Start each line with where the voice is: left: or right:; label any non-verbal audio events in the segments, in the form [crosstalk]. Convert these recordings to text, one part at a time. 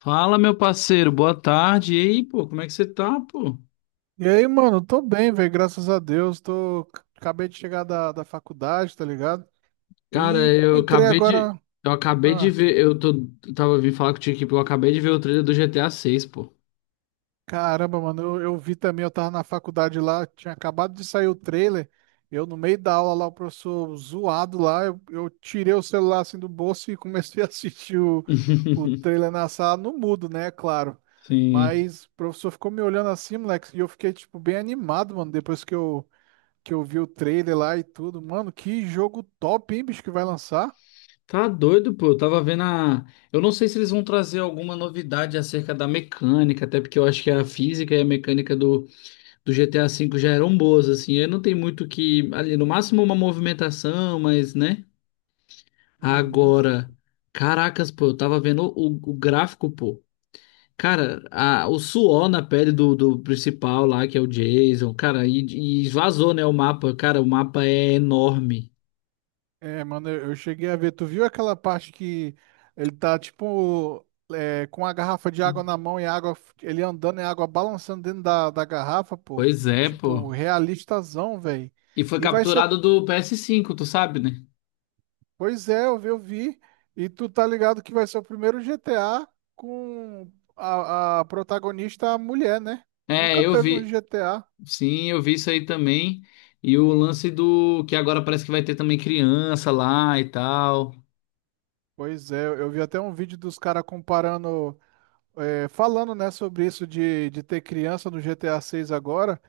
left: Fala, meu parceiro, boa tarde. E aí, pô, como é que você tá, pô?
right: E aí, mano, tô bem, velho, graças a Deus. Acabei de chegar da faculdade, tá ligado?
left: Cara,
right: E
left: eu
right: entrei
left: acabei de.
right: agora.
left: Eu acabei de
right: Ah,
left: ver. Eu tava vindo falar contigo aqui, pô. Eu acabei de ver o trailer do GTA 6, pô.
right: caramba, mano, eu vi também, eu tava na faculdade lá, tinha acabado de sair o trailer. Eu, no meio da aula lá, o professor zoado lá, eu tirei o celular assim do bolso e comecei [laughs] a assistir o,
left: [laughs]
right: o trailer na sala, no mudo, né, claro.
left: Sim.
right: Mas o professor ficou me olhando assim, moleque, e eu fiquei, tipo, bem animado, mano, depois que eu vi o trailer lá e tudo. Mano, que jogo top, hein, bicho, que vai lançar?
left: Tá doido, pô. Eu tava vendo a. Eu não sei se eles vão trazer alguma novidade acerca da mecânica, até porque eu acho que a física e a mecânica do GTA V já eram boas, assim. Eu não tem muito o que. Ali, no máximo uma movimentação, mas, né?
right: Uhum.
left: Agora. Caracas, pô, eu tava vendo o gráfico, pô. Cara, o suor na pele do principal lá, que é o Jason, cara, e esvazou, né, o mapa. Cara, o mapa é enorme.
right: É, mano, eu cheguei a ver. Tu viu aquela parte que ele tá, tipo, é, com a garrafa de água na mão e a água, ele andando e a água balançando dentro da garrafa, pô.
left: Pois é, pô.
right: Tipo, realistazão, velho.
left: E foi
right: E vai ser
left: capturado do ps cinco, tu sabe, né?
right: Pois é, eu vi, eu vi. E tu tá ligado que vai ser o primeiro GTA com a protagonista mulher, né?
left: É,
right: Nunca
left: eu
right: teve um
left: vi.
right: GTA.
left: Sim, eu vi isso aí também. E o lance do que agora parece que vai ter também criança lá e tal.
right: Pois é, eu vi até um vídeo dos caras comparando, é, falando, né, sobre isso de ter criança no GTA 6 agora.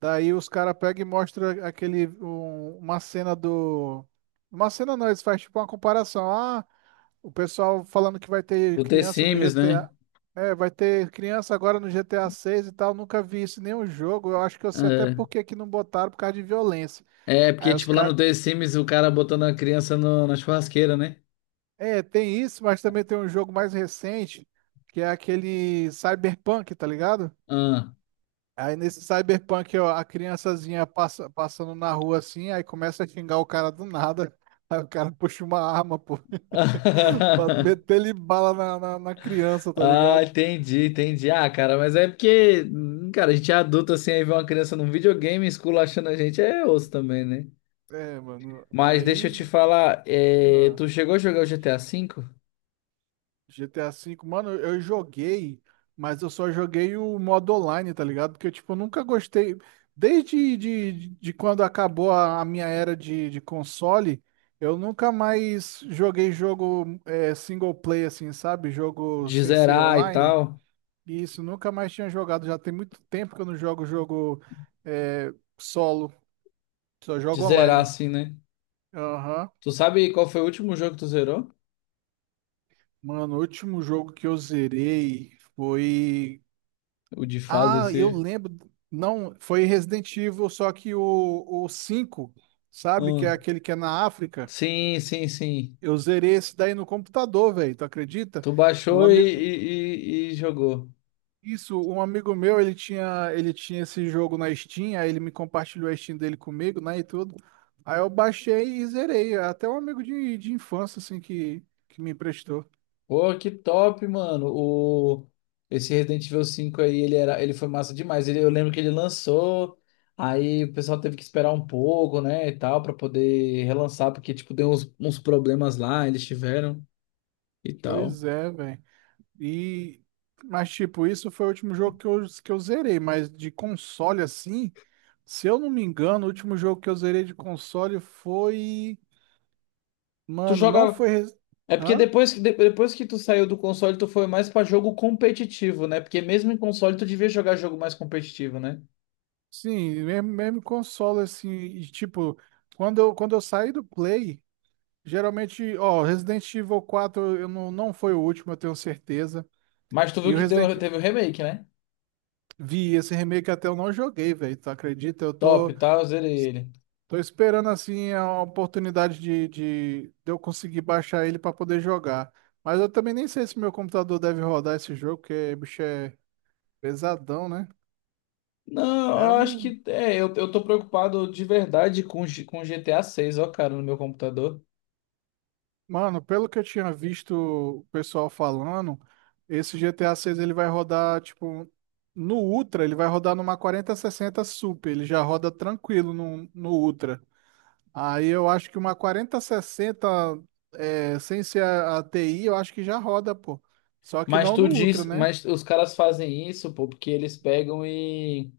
right: Daí os caras pegam e mostram uma cena do... Uma cena não, eles fazem tipo uma comparação. Ah, o pessoal falando que vai ter
left: O The
right: criança no
left: Sims,
right: GTA.
left: né?
right: É, vai ter criança agora no GTA 6 e tal. Nunca vi isso em nenhum jogo. Eu acho que eu sei até por que que não botaram por causa de violência.
left: É, é porque
right: Aí os
left: tipo lá no
right: caras.
left: The Sims o cara botando a criança na churrasqueira, né?
right: É, tem isso, mas também tem um jogo mais recente, que é aquele Cyberpunk, tá ligado?
left: Ah.
right: Aí nesse Cyberpunk, ó, a criançazinha passando na rua assim, aí começa a xingar o cara do nada. [laughs] Aí o cara puxa uma arma, pô, [laughs] pra
left: [laughs]
right: meter ele bala na criança, tá
left: Ah,
right: ligado?
left: entendi, entendi. Ah, cara, mas é porque, cara, a gente é adulto assim, aí vê uma criança num videogame esculachando a gente, é osso também, né?
right: É, mano,
left: Mas deixa eu
right: aí
left: te falar, é,
right: Ah,
left: tu chegou a jogar o GTA V?
right: GTA V, mano, eu joguei, mas eu só joguei o modo online, tá ligado? Porque, tipo, eu nunca gostei. Desde de quando acabou a minha era de console, eu nunca mais joguei jogo é, single play, assim, sabe? Jogo
left: De
right: sem ser
left: zerar e
right: online.
left: tal?
right: E isso, nunca mais tinha jogado. Já tem muito tempo que eu não jogo jogo é, solo, só
left: De
right: jogo
left: zerar
right: online.
left: assim, né?
right: Aham.
left: Tu sabe qual foi o último jogo que tu zerou?
right: Mano, o último jogo que eu zerei foi.
left: O de fase
right: Ah, eu
left: assim.
right: lembro. Não, foi Resident Evil, só que o 5, sabe? Que
left: Ah,
right: é aquele que é na África.
left: sim, sim, sim.
right: Eu zerei esse daí no computador, velho. Tu acredita?
left: Tu
right: Um
left: baixou e,
right: amigo,
left: e, e- e jogou.
right: isso, um amigo meu, ele tinha esse jogo na Steam, aí ele me compartilhou a Steam dele comigo, né, e tudo. Aí eu baixei e zerei. Até um amigo de infância, assim, que me emprestou.
left: Pô, que top, mano. O... Esse Resident Evil cinco aí, ele era... ele foi massa demais. Ele... Eu lembro que ele lançou, aí o pessoal teve que esperar um pouco, né, e tal, pra poder relançar, porque, tipo, deu uns problemas lá, eles tiveram e tal.
right: Pois é, velho. E, mas tipo, isso foi o último jogo que eu zerei, mas de console assim, se eu não me engano, o último jogo que eu zerei de console foi,
left: Tu
right: mano, não
left: jogava.
right: foi,
left: É porque
right: hã?
left: depois depois que tu saiu do console, tu foi mais pra jogo competitivo, né? Porque mesmo em console, tu devia jogar jogo mais competitivo, né?
right: Sim, mesmo, mesmo console assim, e tipo, quando eu saí do Play, geralmente, ó, Resident Evil 4 eu não, não foi o último, eu tenho certeza.
left: Mas tu viu
right: E o
left: que deu...
right: Resident
left: teve o remake, né?
right: Vi esse remake até eu não joguei, velho, tu acredita? Eu
left: Top,
right: tô
left: tá? Eu zerei ele.
right: Tô esperando assim a oportunidade de eu conseguir baixar ele para poder jogar. Mas eu também nem sei se meu computador deve rodar esse jogo, porque bicho é pesadão, né?
left: Não,
right: É, eu
left: eu acho
right: não...
left: que é, eu tô preocupado de verdade com, com GTA 6, ó, cara, no meu computador.
right: Mano, pelo que eu tinha visto o pessoal falando, esse GTA 6 ele vai rodar tipo no Ultra, ele vai rodar numa 4060 Super, ele já roda tranquilo no Ultra. Aí eu acho que uma 4060, é, sem ser a TI, eu acho que já roda, pô. Só que
left: Mas
right: não
left: tu
right: no Ultra,
left: diz,
right: né?
left: mas os caras fazem isso, pô, porque eles pegam e,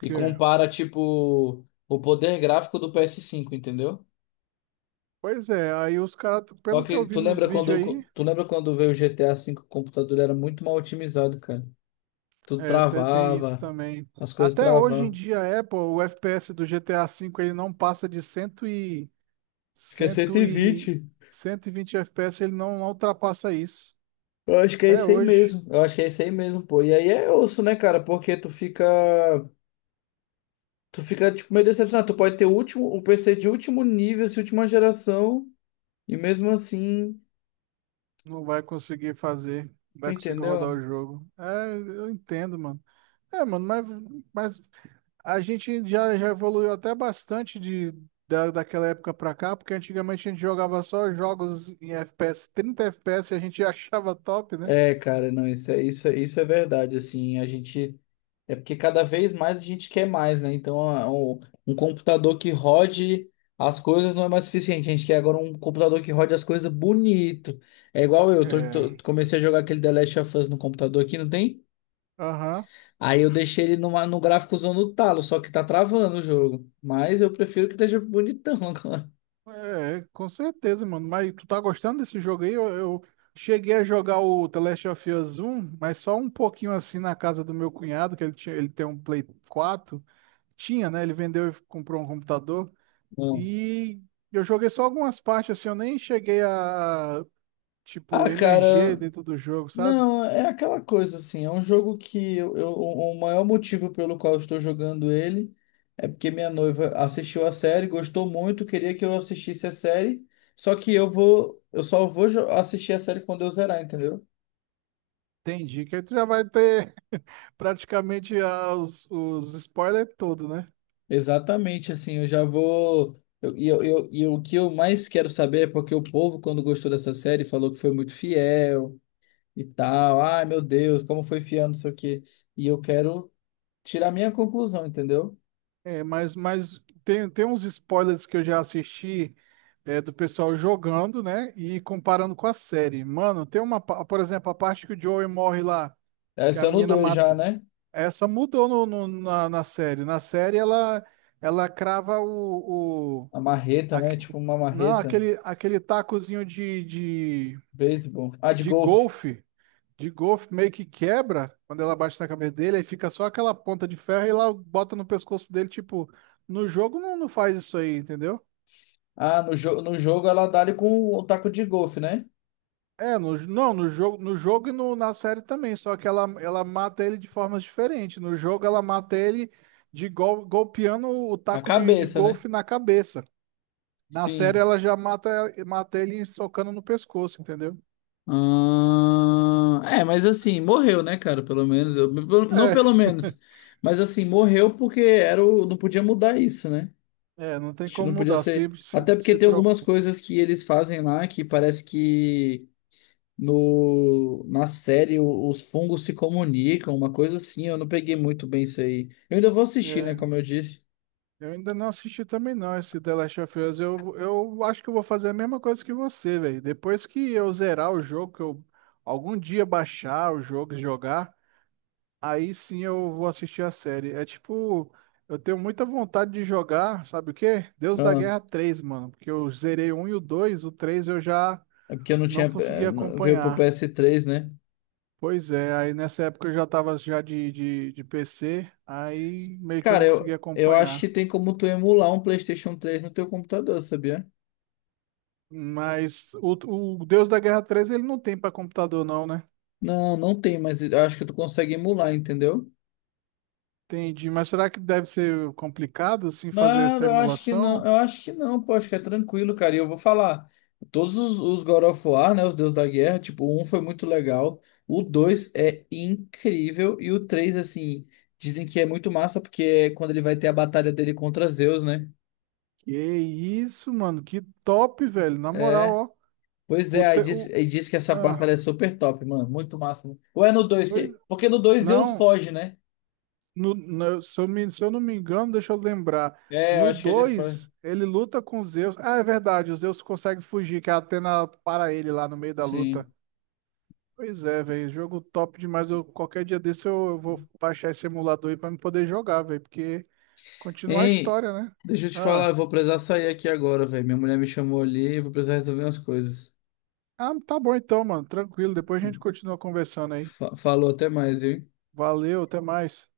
left: e compara, tipo, o poder gráfico do PS5, entendeu?
right: Pois é, aí os caras,
left: Só
right: pelo que eu
left: que
right: vi nos vídeos aí,
left: tu lembra quando veio o GTA 5, o computador era muito mal otimizado, cara. Tudo
right: é, tem, isso
left: travava,
right: também.
left: as coisas
right: Até hoje em
left: travavam.
right: dia, a Apple, o FPS do GTA V, ele não passa de 100 e,
left: Acho que é
right: 100 e,
left: 120.
right: 120 FPS, ele não, não ultrapassa isso.
left: Eu acho que é
right: Até
left: isso aí
right: hoje.
left: mesmo. Eu acho que é isso aí mesmo, pô. E aí é osso, né, cara? Porque tu fica. Tu fica, tipo, meio decepcionado. Tu pode ter o último, um PC de último nível, assim, última geração, e mesmo assim,
right: Não vai conseguir fazer, não
left: tu
right: vai conseguir rodar o
left: entendeu?
right: jogo. É, eu entendo, mano. É, mano, mas a gente já evoluiu até bastante daquela época pra cá, porque antigamente a gente jogava só jogos em FPS, 30 FPS e a gente [laughs] achava top, né?
left: É, cara, não, isso é verdade, assim, a gente... É porque cada vez mais a gente quer mais, né? Então, um computador que rode as coisas não é mais suficiente. A gente quer agora um computador que rode as coisas bonito. É igual eu,
right: É,
left: comecei a jogar aquele The Last of Us no computador aqui, não tem?
right: aham.
left: Aí eu deixei ele numa, no gráficozão no talo, só que tá travando o jogo. Mas eu prefiro que esteja bonitão [laughs] agora.
right: É, com certeza, mano. Mas tu tá gostando desse jogo aí? Eu cheguei a jogar o The Last of Us um mas só um pouquinho assim na casa do meu cunhado, que ele tinha, ele tem um Play 4. Tinha, né? Ele vendeu e comprou um computador.
left: Não.
right: E eu joguei só algumas partes, assim, eu nem cheguei a,
left: Ah,
right: tipo, emerger
left: cara,
right: dentro do jogo, sabe?
left: não, é aquela coisa assim. É um jogo que o maior motivo pelo qual eu estou jogando ele é porque minha noiva assistiu a série, gostou muito, queria que eu assistisse a série. Só que eu só vou assistir a série quando eu zerar, entendeu?
right: Entendi. Que aí tu já vai ter [laughs] praticamente os spoilers todos, né?
left: Exatamente, assim, eu já vou. E o que eu mais quero saber é porque o povo, quando gostou dessa série, falou que foi muito fiel e tal. Ai, meu Deus, como foi fiel, não sei o quê. E eu quero tirar minha conclusão, entendeu?
right: É, mas tem uns spoilers que eu já assisti é, do pessoal jogando, né? E comparando com a série. Mano, tem por exemplo, a parte que o Joey morre lá, que
left: Essa
right: a
left: é no
right: menina
left: 2 já,
right: mata.
left: né?
right: Essa mudou na série. Na série ela crava
left: A marreta, né?
right: aque-
left: Tipo uma
right: não
left: marreta.
right: aquele aquele tacozinho
left: Beisebol. Ah, de
right: de
left: golfe.
right: golfe de golfe meio que quebra quando ela bate na cabeça dele, aí fica só aquela ponta de ferro e lá bota no pescoço dele, tipo, no jogo não, não faz isso aí, entendeu?
left: Ah, no jogo ela dá ali com o taco de golfe, né?
right: É no, não no jogo no jogo e no, na série também, só que ela mata ele de formas diferentes. No jogo ela mata ele de golpeando o
left: A
right: taco de
left: cabeça, né?
right: golfe na cabeça. Na série
left: Sim.
right: ela já mata ele socando no pescoço, entendeu?
left: Ah, é, mas assim, morreu, né, cara? Pelo menos, eu, pelo- não pelo
right: É,
left: menos, mas assim, morreu porque era o, não podia mudar isso, né?
right: é, não
left: A
right: tem
left: gente
right: como
left: não podia
right: mudar. Se,
left: ser.
right: se,
left: Até porque
right: se
left: tem
right: tro...
left: algumas coisas que eles fazem lá que parece que no, na série os fungos se comunicam, uma coisa assim. Eu não peguei muito bem isso aí. Eu ainda vou assistir,
right: É,
left: né? Como eu disse.
right: eu ainda não assisti também não esse The Last of Us. Eu acho que eu vou fazer a mesma coisa que você, velho. Depois que eu zerar o jogo, que eu algum dia baixar o jogo e jogar, aí sim eu vou assistir a série. É tipo, eu tenho muita vontade de jogar, sabe o quê? Deus da
left: Ah,
right: Guerra 3, mano. Porque eu zerei o 1 e o 2, o 3 eu já
left: é porque eu não tinha.
right: não consegui
left: Veio pro
right: acompanhar.
left: ps três, né?
right: Pois é, aí nessa época eu já tava já de PC, aí meio que eu
left: Cara,
right: não conseguia
left: eu acho que
right: acompanhar.
left: tem como tu emular um PlayStation três no teu computador, sabia?
right: Mas o Deus da Guerra 3 ele não tem para computador não, né?
left: Não, não tem, mas eu acho que tu consegue emular, entendeu?
right: Entendi, mas será que deve ser complicado sim fazer
left: Nada,
right: essa
left: eu acho que não.
right: emulação?
left: Eu acho que não, pô, acho que é tranquilo, cara. E eu vou falar. Todos os God of War, né? Os Deus da Guerra, tipo, o um foi muito legal. O dois é incrível. E o três, assim, dizem que é muito massa, porque é quando ele vai ter a batalha dele contra Zeus, né?
right: Que isso, mano, que top, velho, na moral,
left: É.
right: ó.
left: Pois
right: O,
left: é,
right: te- o...
left: aí diz que essa batalha é
right: Ah,
left: super top, mano. Muito massa, né? Ou é no dois
right: pois
left: que. Porque no dois Zeus
right: não,
left: foge, né?
right: se eu não me engano, deixa eu lembrar.
left: É, eu
right: No
left: acho que ele foi.
right: 2 ele luta com Zeus. Ah, é verdade, o Zeus consegue fugir, que a Atena para ele lá no meio da luta.
left: Sim.
right: Pois é, velho, jogo top demais. Eu, qualquer dia desse eu vou baixar esse emulador aí pra me poder jogar, velho, porque continua a
left: Ei,
right: história, né?
left: deixa eu te falar,
right: Ah.
left: eu vou precisar sair aqui agora, velho. Minha mulher me chamou ali, eu vou precisar resolver umas coisas.
right: Ah, tá bom então, mano, tranquilo. Depois a gente continua conversando aí.
left: Falou até mais, viu?
right: Valeu, até mais.